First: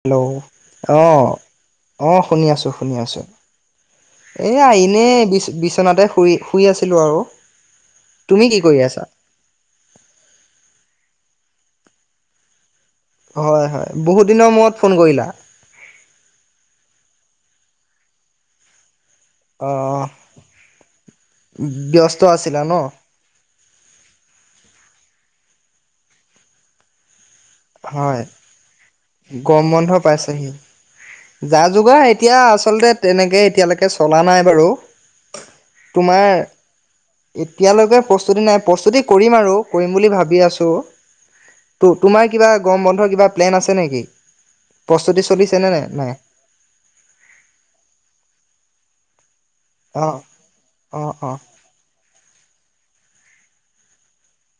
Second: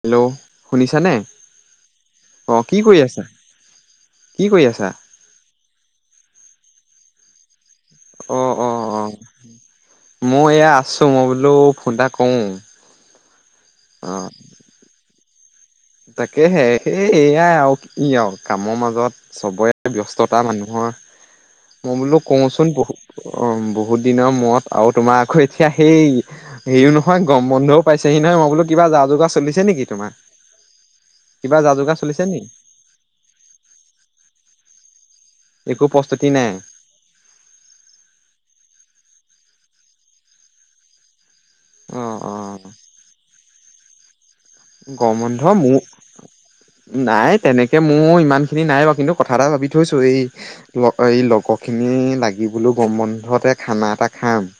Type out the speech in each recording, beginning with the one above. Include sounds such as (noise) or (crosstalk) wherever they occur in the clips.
Hello অ অ শুনি আছো কি শুনি কৰি আছো আছা? কি কৰি এয়া আছা? এনে বিচনাতে শুই শুই আছিলো আৰু অ তুমি কি অ কৰি অ আছা মোৰ এয়া আছে চোমই বোলো ফুোনটা কওঁ হয় হয় বহুত দিনৰ মূৰত ফোন কৰিলা তাকে সে সেই এয়াই আৰু ই আৰু কামৰ মাজত অ চবৰে ব্যস্ততা মানুহৰ মই বোলো ব্যস্ত আছিলা ন কওঁচোন বহুত বহুত দিনৰ মৰত আওট তোমাৰ আকৌ এতিয়া সেই হেৰিও নহয় গৰম বন্ধও হয় পাইছেহি নহয় মই বোলো কিবা যা যোগাাৰ গৰম চিছে নেকি বন্ধ তোমাৰ পাইছেহি কিবা যা যোগাৰ চলিছে এতিয়া নি? আচলতে তেনেকে এতিয়ালৈকে চলা নাই বাৰু একো তোমাৰ প্ৰস্তুতি নাই? এতিয়ালৈকে প্ৰস্তুতি নাই প্ৰস্তুতি কৰিম আৰু কৰিম বুলি ভাবি আছোঁ ত অ' তোমাৰ কিবা অ' গম বন্ধ কিবা প্লেন আছে হৈনেকি গৰম বন্ধ মোৰ নাই তেনেকে মোৰ ইমান খিনি নাই ব কিন্তু কথা ভডা ভাবি থৈছো অ এই অ এই অ লগৰ খিনি লাগিবলৈ প্ৰ বন্ধতে খানা এটা খাম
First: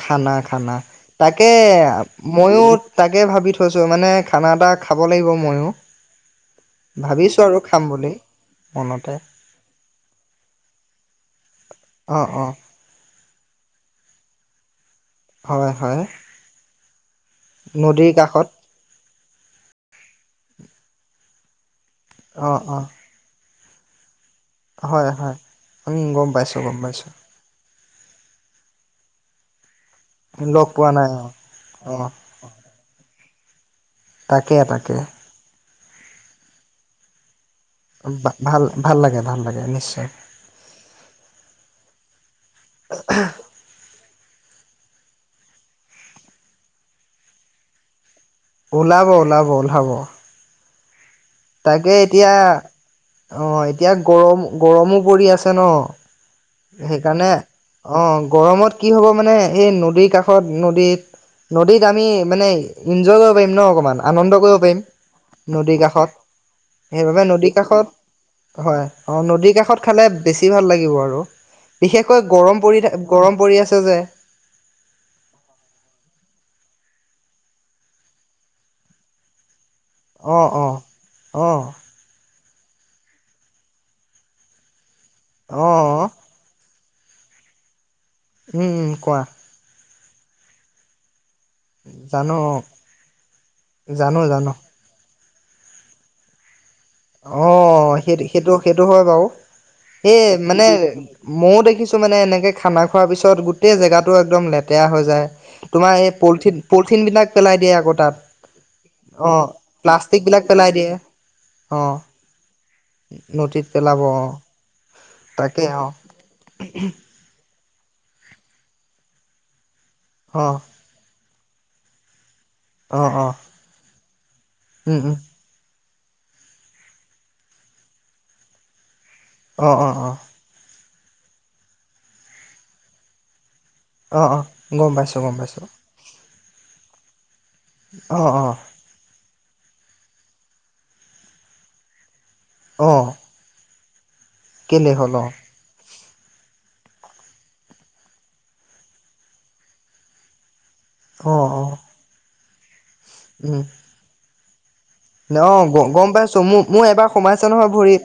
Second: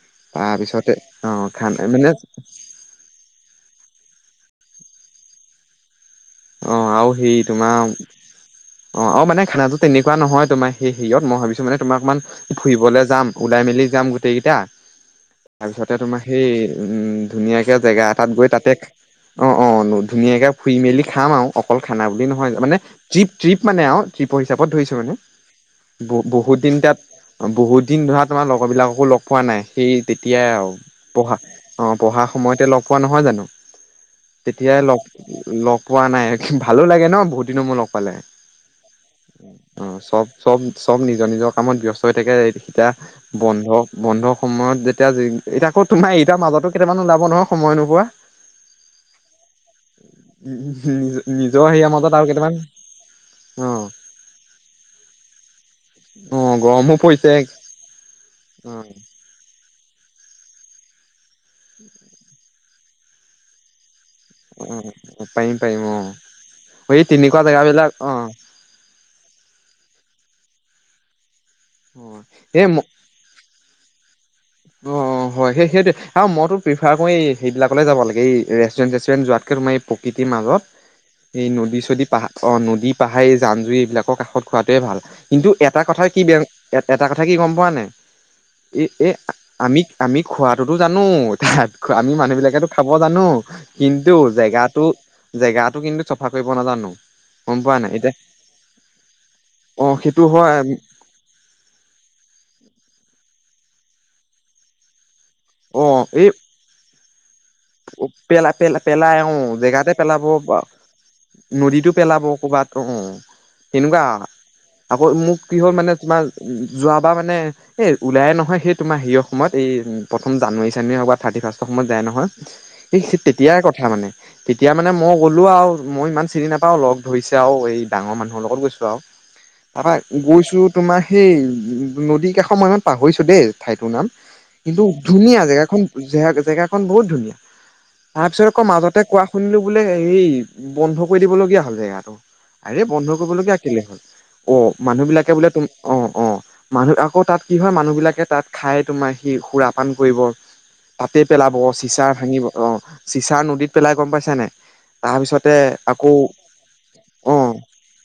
খানা খানা তাৰপিছতে অ তাকে খানা মানে ময়ো তাকে ভাবি থৈছো মানে খানা এটা খাব লাগিব ময়ো অ আৰু সে ভাবিছোঁ তোমাৰ খাম বুলি অ মনতে আৰু মানে খানাটো তেনেকুৱা নহয় তোমাৰ সেই হেৰিয়ত মই ভাবিছো মানে তোমাক অকমান অঁ অঁ ফুৰিবলৈ যাম ওলাই মেলি যাম টেইকেইটা হয় তাৰপিছতে হয় তোমাৰ সেই উম ধুনীয়াকে জেগা নদীৰ এটাত কাষত গৈ তাতে অ অ ধুনীয়াকে ফুই মেলি খাম আৰু ফল খানা বুলি অঁ নহয় মানে অঁ জী ট্ৰিপ মানে আৰু শিপ হিচাপত ধৰিছো হয় মানে হয় উম বু গম বহুত পাইছোঁ দিন গম তাত পাইছোঁ বহুত দিন ধৰা তোমাৰ লগৰবিলাককো লগ পোৱা নাই সেই তেতিয়াই লগ আৰু পোৱা নাই অঁ পঢ়া অ অঁ পঢ়া সময়তে লগ পোৱা নহয় জানো তাকে তেতিয়াই তাকে লগত পোৱা নাই ভালো লাগে ন বহুত বহুত দিনৰ মূৰত লগ পালে ভাল ভাল লাগে ভাল লাগে অ নিশ্চয় চব চব চব নিজৰ নিজৰ কামত ব্য্স্ত হৈ থাকে সতয়া বন্ধ বন্ধ সময়ত যেতিয়া এতিয়া আকৌ তোমাৰ ইতাৰ মাজতো কেইটামান ওলাব নহয় সময় নোপোৱা ওলাব ওলাব ওলাব উঃ (unintelligible) তাকে এতিয়া অ এতিয়া গৰম গৰমো পৰি আছে ন অ গৰমো সেইকাৰণে পৰিছে অ অ গৰমত কি হব মানে সেই নদীৰ কাষত নদীত নদীত আমি মানে ইনজয় কৰিব পাৰিম ন অকমান আনন্দ কৰিব পাৰিম অ পাৰিম নদীৰ পাৰিম অ কাষত এই সেইবাবে তেনেকুৱা নদীৰ জেগাবিলাক অ কাষত হয় অঁ নদীৰ কাষত খালে বেছি ভাল লাগিব আৰু অ বিশেষকৈ গৰম এই ম পৰি থ গৰম পৰি আছে যে অ হয় সেই সেইটোৱে আৰু মইতো খাগৈ এই সেইবিলাকলৈ যাব লাগ এই ৰেুচণ্টুৱেন চেষ্টুৰেণ্ যোৱাতকৈ তোমাৰ প্ৰকৃতিৰ অ' মাজত অ' এই অ' নদী চদী পাহাৰ অ নদী পাহাৰী জান জুৰি এইবিলাকৰ কাষত খোৱাটোৱে ভাল কিন্তু এটা কথা অ' কি বেয়া এটা কথা কি গম পোৱা নাই উম এই উম এই কোৱা আমি আমি খোৱাটোতো জানো তাত আমি মানুহ জানো বিলাকো খাব জানো কিন্তু জানো জানো জেগো জেগাতো কিন্তু চাফা কৰিব নাজানো অ গম পোৱা নাই এতিয়া সেই সেইটো সেইটো হয় বাৰু অ সেই সেইটো হয় মানে ময়ও দেখিছো মানে এনেকে খানা খোৱাৰ পিছত গোট গোটেই জেগাটো একদম লেতেৰা হৈ যায় তোমাৰ এই প কঠিন বিলাক পেলাই দিয়ে আকৌ তাত পেলা পেল অ পেলাইওঁ জেগাতে প্লাষ্টিক পেলাব বিলাক পেলাই দিয়ে। অ টো পেলাব ক'বাত অ নদীত পেলাব তেনেকুৱা অ আকৌ মোক কি তাকে হ'ল অ মানে তোমাৰ যোৱাবাৰ মানে এ ওলাইে নহয় সেই তোমাৰ হিৰ সময়ত এই উ প্ৰথম অ জানুৱাৰী চানুৱাৰি হ'বাত থাৰতি ফাৰ্ৰ সময় যায় নহয় অ স অ তেতিয়াৰ কথা মানে তেতিয়া মানে উম মই উম গ'লো আৰু মই ইমান চিনি নাপাও লগ ধৰিছে আৰু এই ডাঙৰ মানুহৰ লগত গৈছো আৰু অ অ তাপা অ গৈছো তোমাৰ সেই নদীৰ কাষ ময়ত পাহৰিছোঁ দেই ঠাইতৰ নাম অ অ কিন্তু গম পাইছো গম ধুনীয়া পাইছো জেগাখন জ জেগা এ বহুত ধুনীয়া অ তাৰ অ পিছত আকৌ মাজতে কোৱা শুনিলোঁ বোলে হে বন্ধ কৰি দিবলগীয়া হ'ল জেগাটো আৰে অ বন্ধ কৰিবলগীয়া কেলে হল অ কেলে মানুহ হ'ল অ বিলাকে বোলে তুম অ অ মানুহ আকৌ তাত কি হয় মানুহবিলাকে তাত খাই তোমাৰ সি সুৰাপান কৰিব তাতে অ পেলাব অ চিচাৰ ঙিব অ চিচাৰ উম নদীত পেলাই গম পাইছছে নাই অ তাৰপিছতে গ আকৌ গম পাইছো মোৰ মোৰ এবাৰ অ সোমাইছে নহয় ভৰিত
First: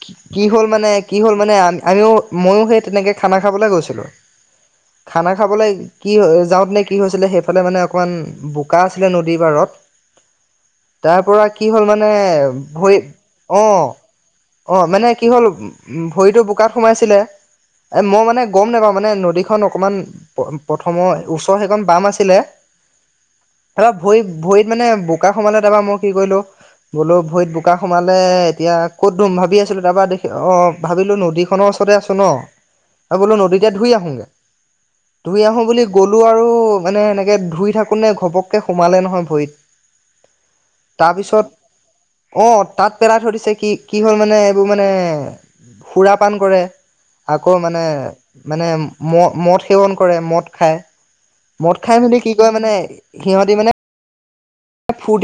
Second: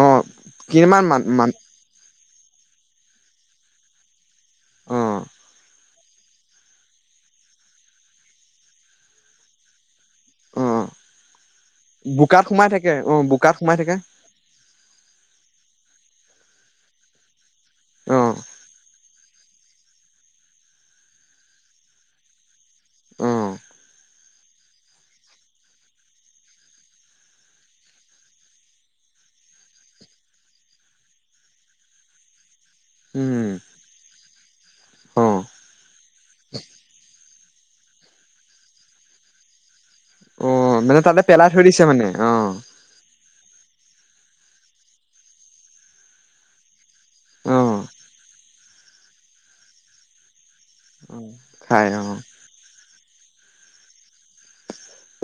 অ কি হ'ল মানে কিমান মান কি হল মান মানে আমিও ময়ো সেই তেনেকে খানা খাবলৈ গৈছিলো অ খানা খাবলৈ কি যাওঁতে নে কি হৈছিলে সেইফালে মানে অকমান বোকা আছিলে নদী পাৰত অ তাৰ পৰা কি হ'ল মানে বোকাত সোমাই থাকে ভৰি অ বোকাত অ সোমাই থাকে অ মানে কি হ'ল উ ভৰিতটো বুকাত সোমাইছিলে এ অ মই মানে গম নাপাওঁ মানে নদী সখন অকমান প্ৰথমৰ ওচৰৰ সেইখন বাম আছিলে অ সব ভই ভৰিত মানে ব বোকা সোমালে তাৰপৰা মই কি কৰিলো বোলো ভৰিত বোকা সোমালে এতিয়া কত ধুম ভাবি আছিলো তাৰপা দেখি অ ভাবিলো নদীখনৰ ওচৰ আছো ন আৰু বোলো উম নদীতে ধুই আহোগে অ ধুই আহো বুলি গলো আৰু মানে এনেকে ধুই থাকোঁনে ঘপককৈ সোমালে নহয় ভৰিত অ মানে তাৰ তাতে পেলাই থৈ দিছে মানে পিছত অ তাত পেলই থৈ দিছে কি কি হ'ল মানে এইবোৰ মানে সুৰাপান কৰে আকৌ অ মানে মানে ম মদ সেৱন কৰে মদ খায় অ মদ খাই অ মেলি কি কয় মানে সিহঁতি মানে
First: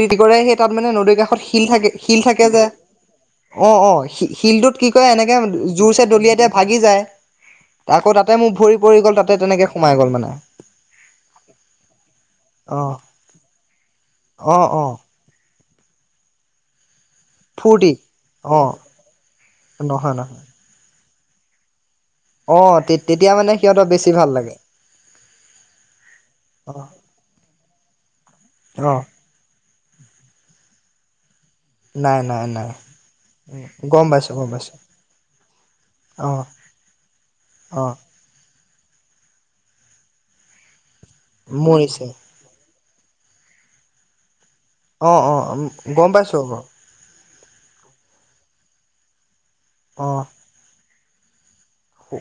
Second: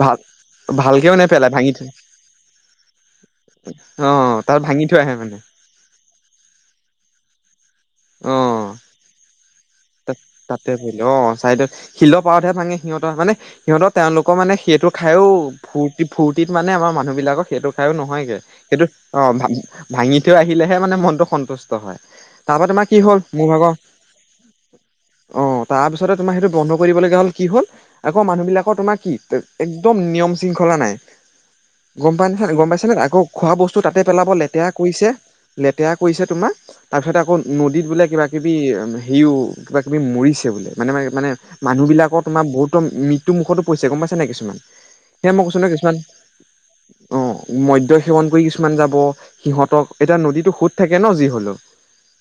ভাল কৰে সেই তাত মানে ভালকেও নদীৰ কাষত নেপেলাই শিল ভাঙি থৈ থাকে শিল থাকে যে অ অ শ তাত শিলটোত ভাঙি কি থৈ ক আহে মানে এনেকে জোৰ চ দলিয় এতিয়া ভাগি যায় আকৌ অ তাতে মোৰ ভৰি পৰি গ'ল তাতে তেনেকে সোমাই গ'ল মানে তাতে পৰিলে অ চাইদত শিলৰ পাৰতহে ভাঙে অ সিহঁতৰ মানে সিহঁতৰ তেওঁলোকৰ মানে অ অ সেইটো খাইও ফূ্তি ফুৰ্তিত মানে আমাৰ মানুহ বিলাকক সেইটো ফূৰ্তি খাইও নহয়গে অ সেইটো অ নহয় ভাঙি থৈ নহয় আহিলেহে মানে মনটো সন্তুষ্ট হয় অ তাৰপৰা তোমাৰ কি হ'ল তেতিয়া মোৰ মানে ভাগৰ সিহঁতৰ বেছি ভাল লাগে অ তাৰপিছতে তোমাৰ সেইটো বন্ধ অ কৰিব লগা হ'ল কি হল আকৌ মানুহ বিলাকৰ অ তোমাৰ কি একদম নিয়ম চী শঙা নাই গম নাই নাই পাইছানাই গম নাই পাইছোনে আকৌ খোৱা বস্তু তাতে গম পেলাব পাইছো গম লেতেৰা পাইছো কৰিছে লেতেৰা কৰিছে অ তোমাৰ তাৰপিছত আকৌ অ নদীত বুলে কিবা কিবি বোলে কিবা কিবি ওম সিও কিবা কিবি মৰিছে বোলে মানে মে মানে মৰিছে মানুহবিলাকৰ তোমাৰ বহুত মৃত্যু মুখতো পইছে গম পাইছে নে কিছুমান অ সেয়া অ মই গম পাইছো বাৰু মদয় সেৱন কৰি কিছুমান যাব সিহঁতক অ এতিয়া নদীটো সোত থাকে ন যি হলো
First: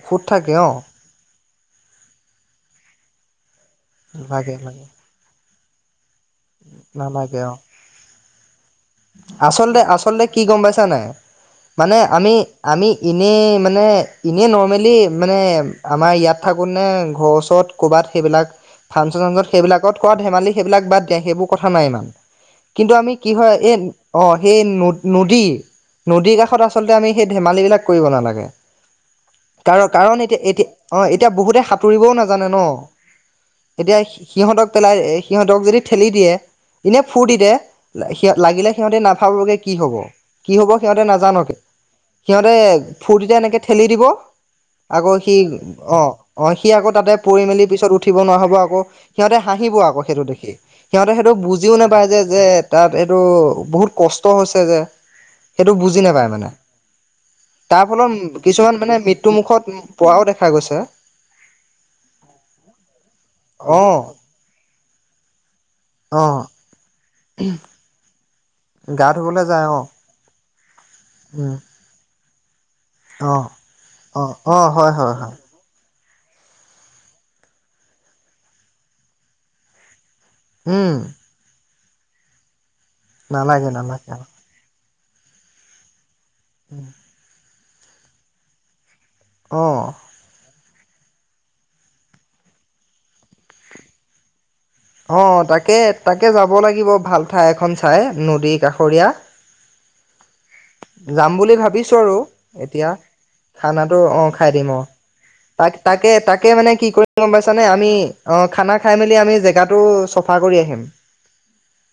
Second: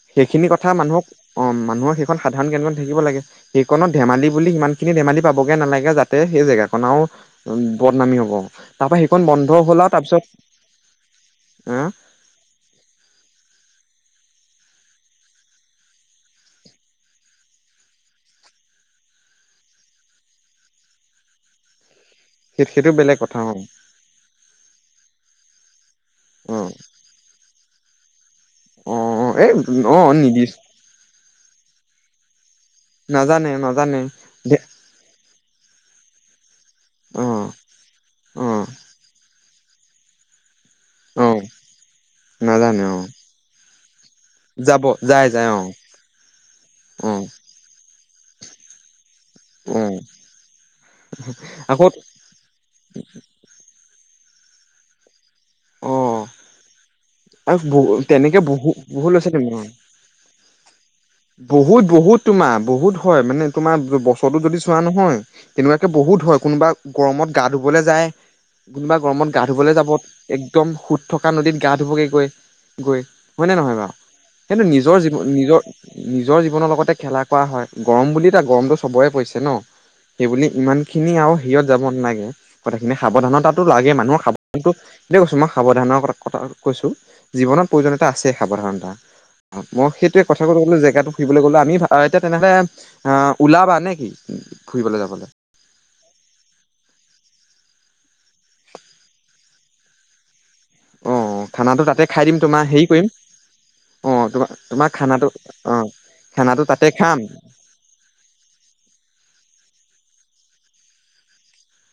সুত সেইখিনি থাকে অ কথা মানুহক অ মানুহৰ খে খন সাধাৰণ জ্ঞান থাকিব লাগে সেইখনত ধমালি বুলি লাগে সিমান লাগে খিনি ধেমালি পাব বগে নালাগে তাতে সেই জেগাখন ও নালাগে অ বদনামি হব তাৰ পৰা সেইখন বন্ধ হ'ল আচলতে আৰু আচলতে তাৰপিছত কি গম পাইছা নাই আহ মানে আমি আমি ইনে মানে এনেই নৰ্মেলী মানে আমাৰ ইয়াত থাকো নে ঘৰৰওচৰত ক'ৰবাত সেইবিলাক ফাংচন চাংচন সেইবিলত কৰাত ধেমালি সেইবিলাক বাদ দিয়ে সেইবোৰ কথা নাই ইমান সেই সেইটো কিন্তু আমি বেলেগ কি কথা হয় ন এই অ সেই ন নদী নদীৰ অ কাষত আচলতে আমি সেই ধেমালি বিলাক কৰিব নালাগে অ অ এই কাৰণ অ কাৰণ এতিয়া নিদিছ এতিয়া অ এতিয়া বহুতে সাঁতুৰিবও নাজানে ন নাজানে নাজানে এতিয়া দে সিহঁতক পেলাই সিহঁতক যদি ঠেলি দিয়ে ইনে অ ফুৰ্টিতে অ লাগিলে সিহতে নাভাবে তেওঁলোকে কি হব কি হব সিহঁতে অ নাজানকে সিহঁতে নাজানে অ ফুৰ্তিতে এনেকে ঠেলি দিব যাব আকৌ যাই সি যাই অ অ সি আকৌ অ তাতে পৰি মেলি পিছত উঠিব নোৱাৰা হ'ব আকৌ সিহঁতে হাঁহিব অ আকৌ সেইটো দেখি সিহঁতে সেইটো বুজিও আকৌ নোপায় যে তাত এইটো বহুত কষ্ট হৈছে যে সেইটো অ বুজি নাপায় মানে আৰু তাৰ বহু তেনেকে ফলত বহু কিছুমান মানে বহুত ল'ৰা মৃত্যু ছোৱালী মুুখত অ পোৱাও দেখা গৈছে বহুত বহুত তোমাৰ বহুত হয় মানে অ তোমাৰ বছৰো যদি চোৱা নহয় তেনেকুৱাকে অ বহুত হয় কোনোবা গৰমত গা ধুবলে যায় কোনোবা গৰমত গা ধুবলৈ যাব একদম সুত থকা উম নদীত গা ধুবকে গৈ। গৈ অ হয়নে নহয় বাৰু অ অ সেইতো হয় নিজৰ হয় জীৱন হয় নিজৰ। নিজৰ জীৱনৰ লগতে খেলা কৰা হয় গৰম বুলি তা গৰমটো চবৰে পৰিছে ন সেইবুলি ইমান উম খিনি আৰু সেইয়ত। যাব নাগে কথাখিনি সাৱধানতাটো নালাগে লাগে নালাগে মানুহৰ সাৱধানতো দে কৈছো মই সাৱধানৰ কথা কথা কৈছো জীৱনত। প্ৰয়োজনীয়তা আছে সাৱধানণতা অ মই সেইটোৱেই কথা মই বোলো জেগাতটো ফুৰিবলৈ গলো আমি এতিয়া তেনেহলে অ ওলাবা নে কি ফুৰিবলৈ অ যাবলৈ তাকে তাকে যাব লাগিব ভালকে। ঠাই এখন চাই নদী কাষৰীয়া। অ যাম বুলি খানাটো ভাবিছোঁ তাতে আৰু খাই দিম তোমাৰ হেৰি এতিয়া কৰিম খানাতো অ তোমাৰ খাই দিম অ তোমাৰ খানাটো তাক অ তাকে তাকে খানাটো মানে তাতে কি খাম কৰিম গম পাইছানে আমি অ খানা খাই মেলি আমি জেগাত তু চফা কৰি আহিম।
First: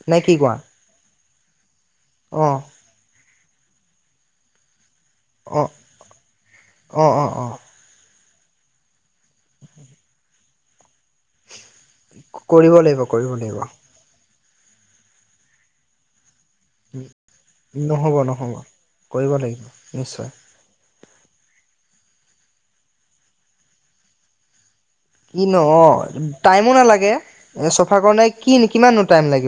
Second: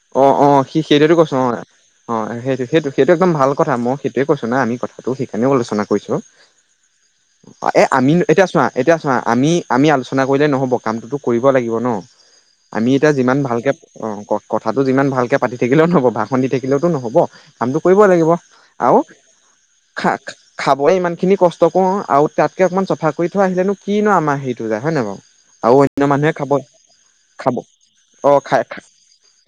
নে অ কি অ কোৱা সি সেইটোৱেই কৈছো অ অ সেইটো সেইটো সেইটো একদম ভাল কথা মই সেইটোৱেই কৈছ না আমি কথা তাতটো সেইকাৰণেও অ আলোচনা কৰিছোঁ অ এ আমি এতিয়া চোৱা এতিয়া চোৱা আমি আমি আলোচনা কৰিলে নহ'ব কামটোতো কৰিব কৰিব লাগিব ন কৰিব আমি লাগিব এতিয়া কৰিব যিমান লাগিব ভালকে অ ক কথাটো যিমান ভালকৈ পাতি থাকিলেও নহ'ব ভা শুনি থাকিলেওতো নহ'ব কামটো কৰিবই নহ'ব লাগিব নহ'ব আৰু কৰিব লাগিব খা নিশ্চয় খাবই ইমান। সেইখিনি কষ্ট কৰোঁ আৰু তাতকৈ অকণমান চফা কৰি থোৱা আহিলেনো কি ন আমাৰ হেৰিটো যায়। হয় নাই বাৰু। কি ন আৰু অ অন্য মানুহে খাব টাইমো নালাগে খাব এ চফা কৰা নাই অ', কি খাই কিমান টাইম লাগে।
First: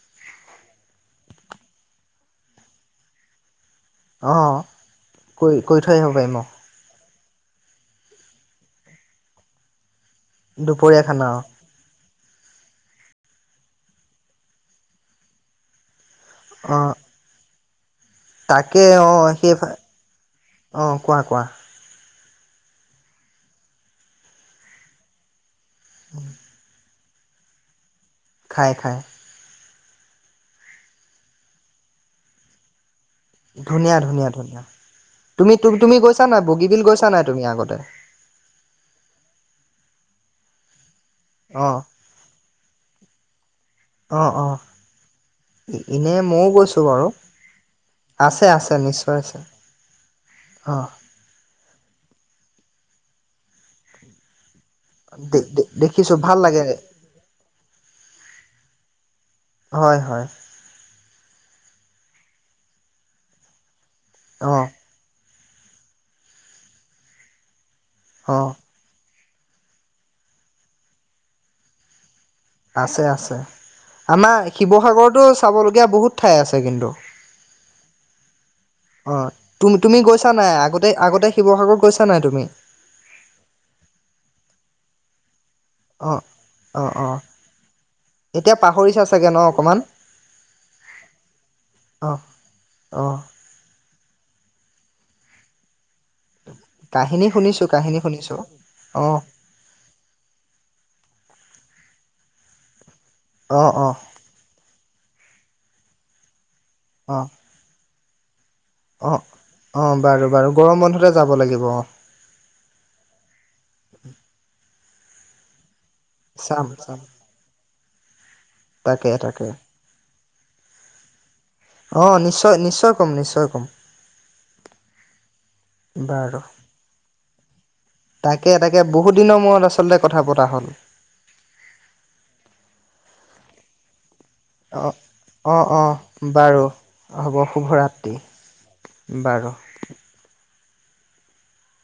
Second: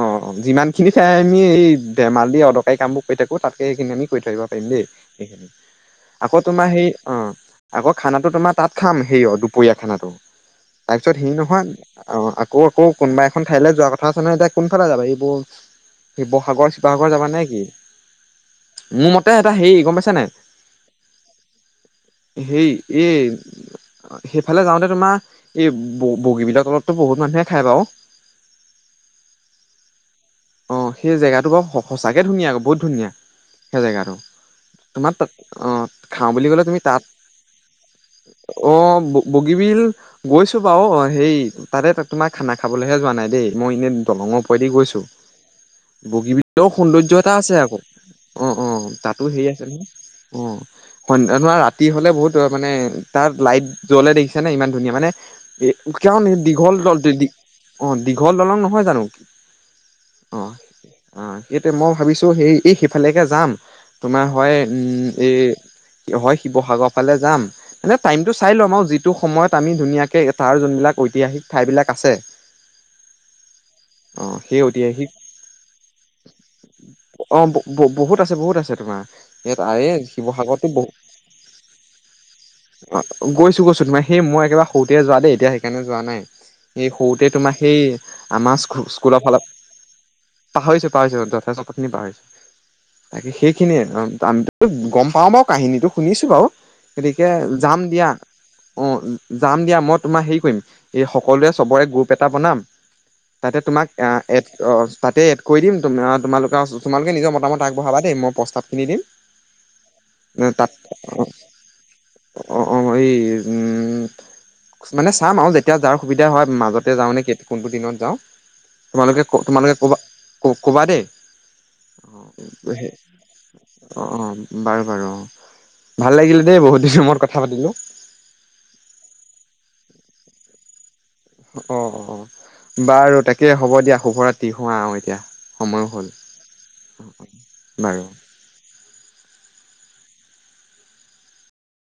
অ যিমান খিনি চাই আমি এই। ধেমাল দি অদৰকাৰী কাম বোৰ কৰি থাকোঁ তাত এইখিনি আমি কৰি অ থাকিব পাৰিম দেই সেইখিনি কৰি কৰি থৈ আহিব আকৌ পাৰিম অ তোমাৰ সেই অ আকৌ খানাো তোমাৰ তাত খাম সে অ দুপৰীয়া খানাটো দুপৰীয়া তাৰপিছত সি খানা অ নহয় অ আকৌ আকৌ কোনোবা এখন ঠাই যোৱা ক চ নাইয়া কোনফালে যাবা এইবোৰ শিৱসাগৰ অ শিৱসাগৰ যাবা নে কি তাকে মোৰ অ মতে এটা সেইফাল হেৰি গম পাইছা নাই অ কোৱা কোৱা হেই এই সেইফালে যাওঁতে তোমাৰ এই ব বগী বিলত তলত অলপ বহুত মানুহে খাই বাও খায় খায় অ সেই জেগাটো বাৰু সঁচাকে ধুনীয়া বহুত ধুনীয়া সেই ধুনীয়া জেগাটো ধুনীয়া ধুনীয়া তোমাৰ তুমি আহ তুমি গৈছা খাওঁ নাই বুলি কলে তুমি বগীবিল তাত গৈছা নাই তুমি আগতে? অ বগীবিল গৈছো বাৰু অ সেই অঁ তাতে তোমাৰ খানা খাবলৈহে যোৱা নাই দেই মই এনে অঁ দলঙৰ অঁ পৰেদি গৈছো এনে বগীবৰ ময়ও গৈছো বাৰু সৌন্দৰ্য এটা আছে আকৌ আছে অ অ আছে নিশ্চয় তাতো হেৰি আছে নহয় অ অঁ সন্ধা ধৰা ৰাতি হ'লে বহুত তাৰ মানে তাত লাইট জ্বলে দেখিছে নে ইমান ধুনীয়া মানে এ দেখিছো কন ভাল লাগে দীঘল দল অ নহয় জানো হয় হয় অ', অ সেই মই ভাবিছো সেই এই সিফালেকে যাম তোমাৰ হয় অঁ এই হয় শিৱসাগৰ ফালে যাম এনে টাইমটো অঁ চাই ল'ম আৰু সয়টো সময়ত আমি ধুনীয়াকৈ তাৰ যোনবিলাক ঐতিহাসিক ঠাইবিলাক আছে আছে আছে অ আমাৰ সেই ঐতিহাসিক শিৱসাগৰতো চাবলগীয়া বহুত ঠাই আছে কিন্তু অ বহুত আছে বহুত আছে তোমাৰ অ ইয়াত তু আৰে তুমি গৈছা নাই শিৱসাগৰতো বহু আগতে আগতে শিৱসাগৰত গৈছা নাই তুমি তে যোৱা দে এতিয়া সেইকাৰণে যোৱা অঁ নাই এই অঁ অঁ সৰুতে তোমাৰ সেই আমাৰ এতিয়া পাহৰিছা স্কুলৰ চাগে ন ফালত অকণমান পাহৰিছো পাহৰিছো যথেষ্টখিনি অঁ পাহৰিছো অঁ তাকে সেইখিনিয়ে গম পাওঁ বাৰু কাহিনীটো শুনিছোঁ বাৰু কাহিনী গতিকে শুনিছোঁ যাম কাহিনী দিয়া শুনিছোঁ অঁ যাম দিয়া মই তোমাৰ হেৰি কৰিম এই সকলোৱে চবৰে গ্ৰুপ এটা বনাম তাতে অঁ তোমাক অঁ এড। তাতে এড কৰি দিম অ তোমালোক। তোমালোকে অঁ নিজৰ মতা মত আগবঢ়াবা। এই মই প্ৰস্তাৱ। কি দিম অ অ বাৰু হে বাৰু তাত গৰম বন্ধতে যাব লাগিব অ অ অ এই। মানে চাম আৰু। য়েতিয়া যাৰ সুবিধা হয় চাম মাজত। এতিয়া চাম যাও নে ফোন কৰিছে। দিনত যাওঁ। তাকে তোমালোকে তাকে তোমালোকে ক'বা। ক'বা দেই। নিশ্চয় অ নিশ্চয় ক'ম নিশ্চয় ক'ম অ অ বাৰু বাৰু অ ভাল বাৰু লাগিলে দেই বহুত দিনৰ মোৰত কথা পাতিলো। তাকে তাকে বহুত দিনৰ মূৰত আচলতে কথা পতা হ'ল। অ অ বাৰু তাকে হ'ব দিয়া শুভ ৰাত্ৰি। অঁ অঁ অঁ বাৰু হ'ব বাৰু শুভৰাতি বাৰু।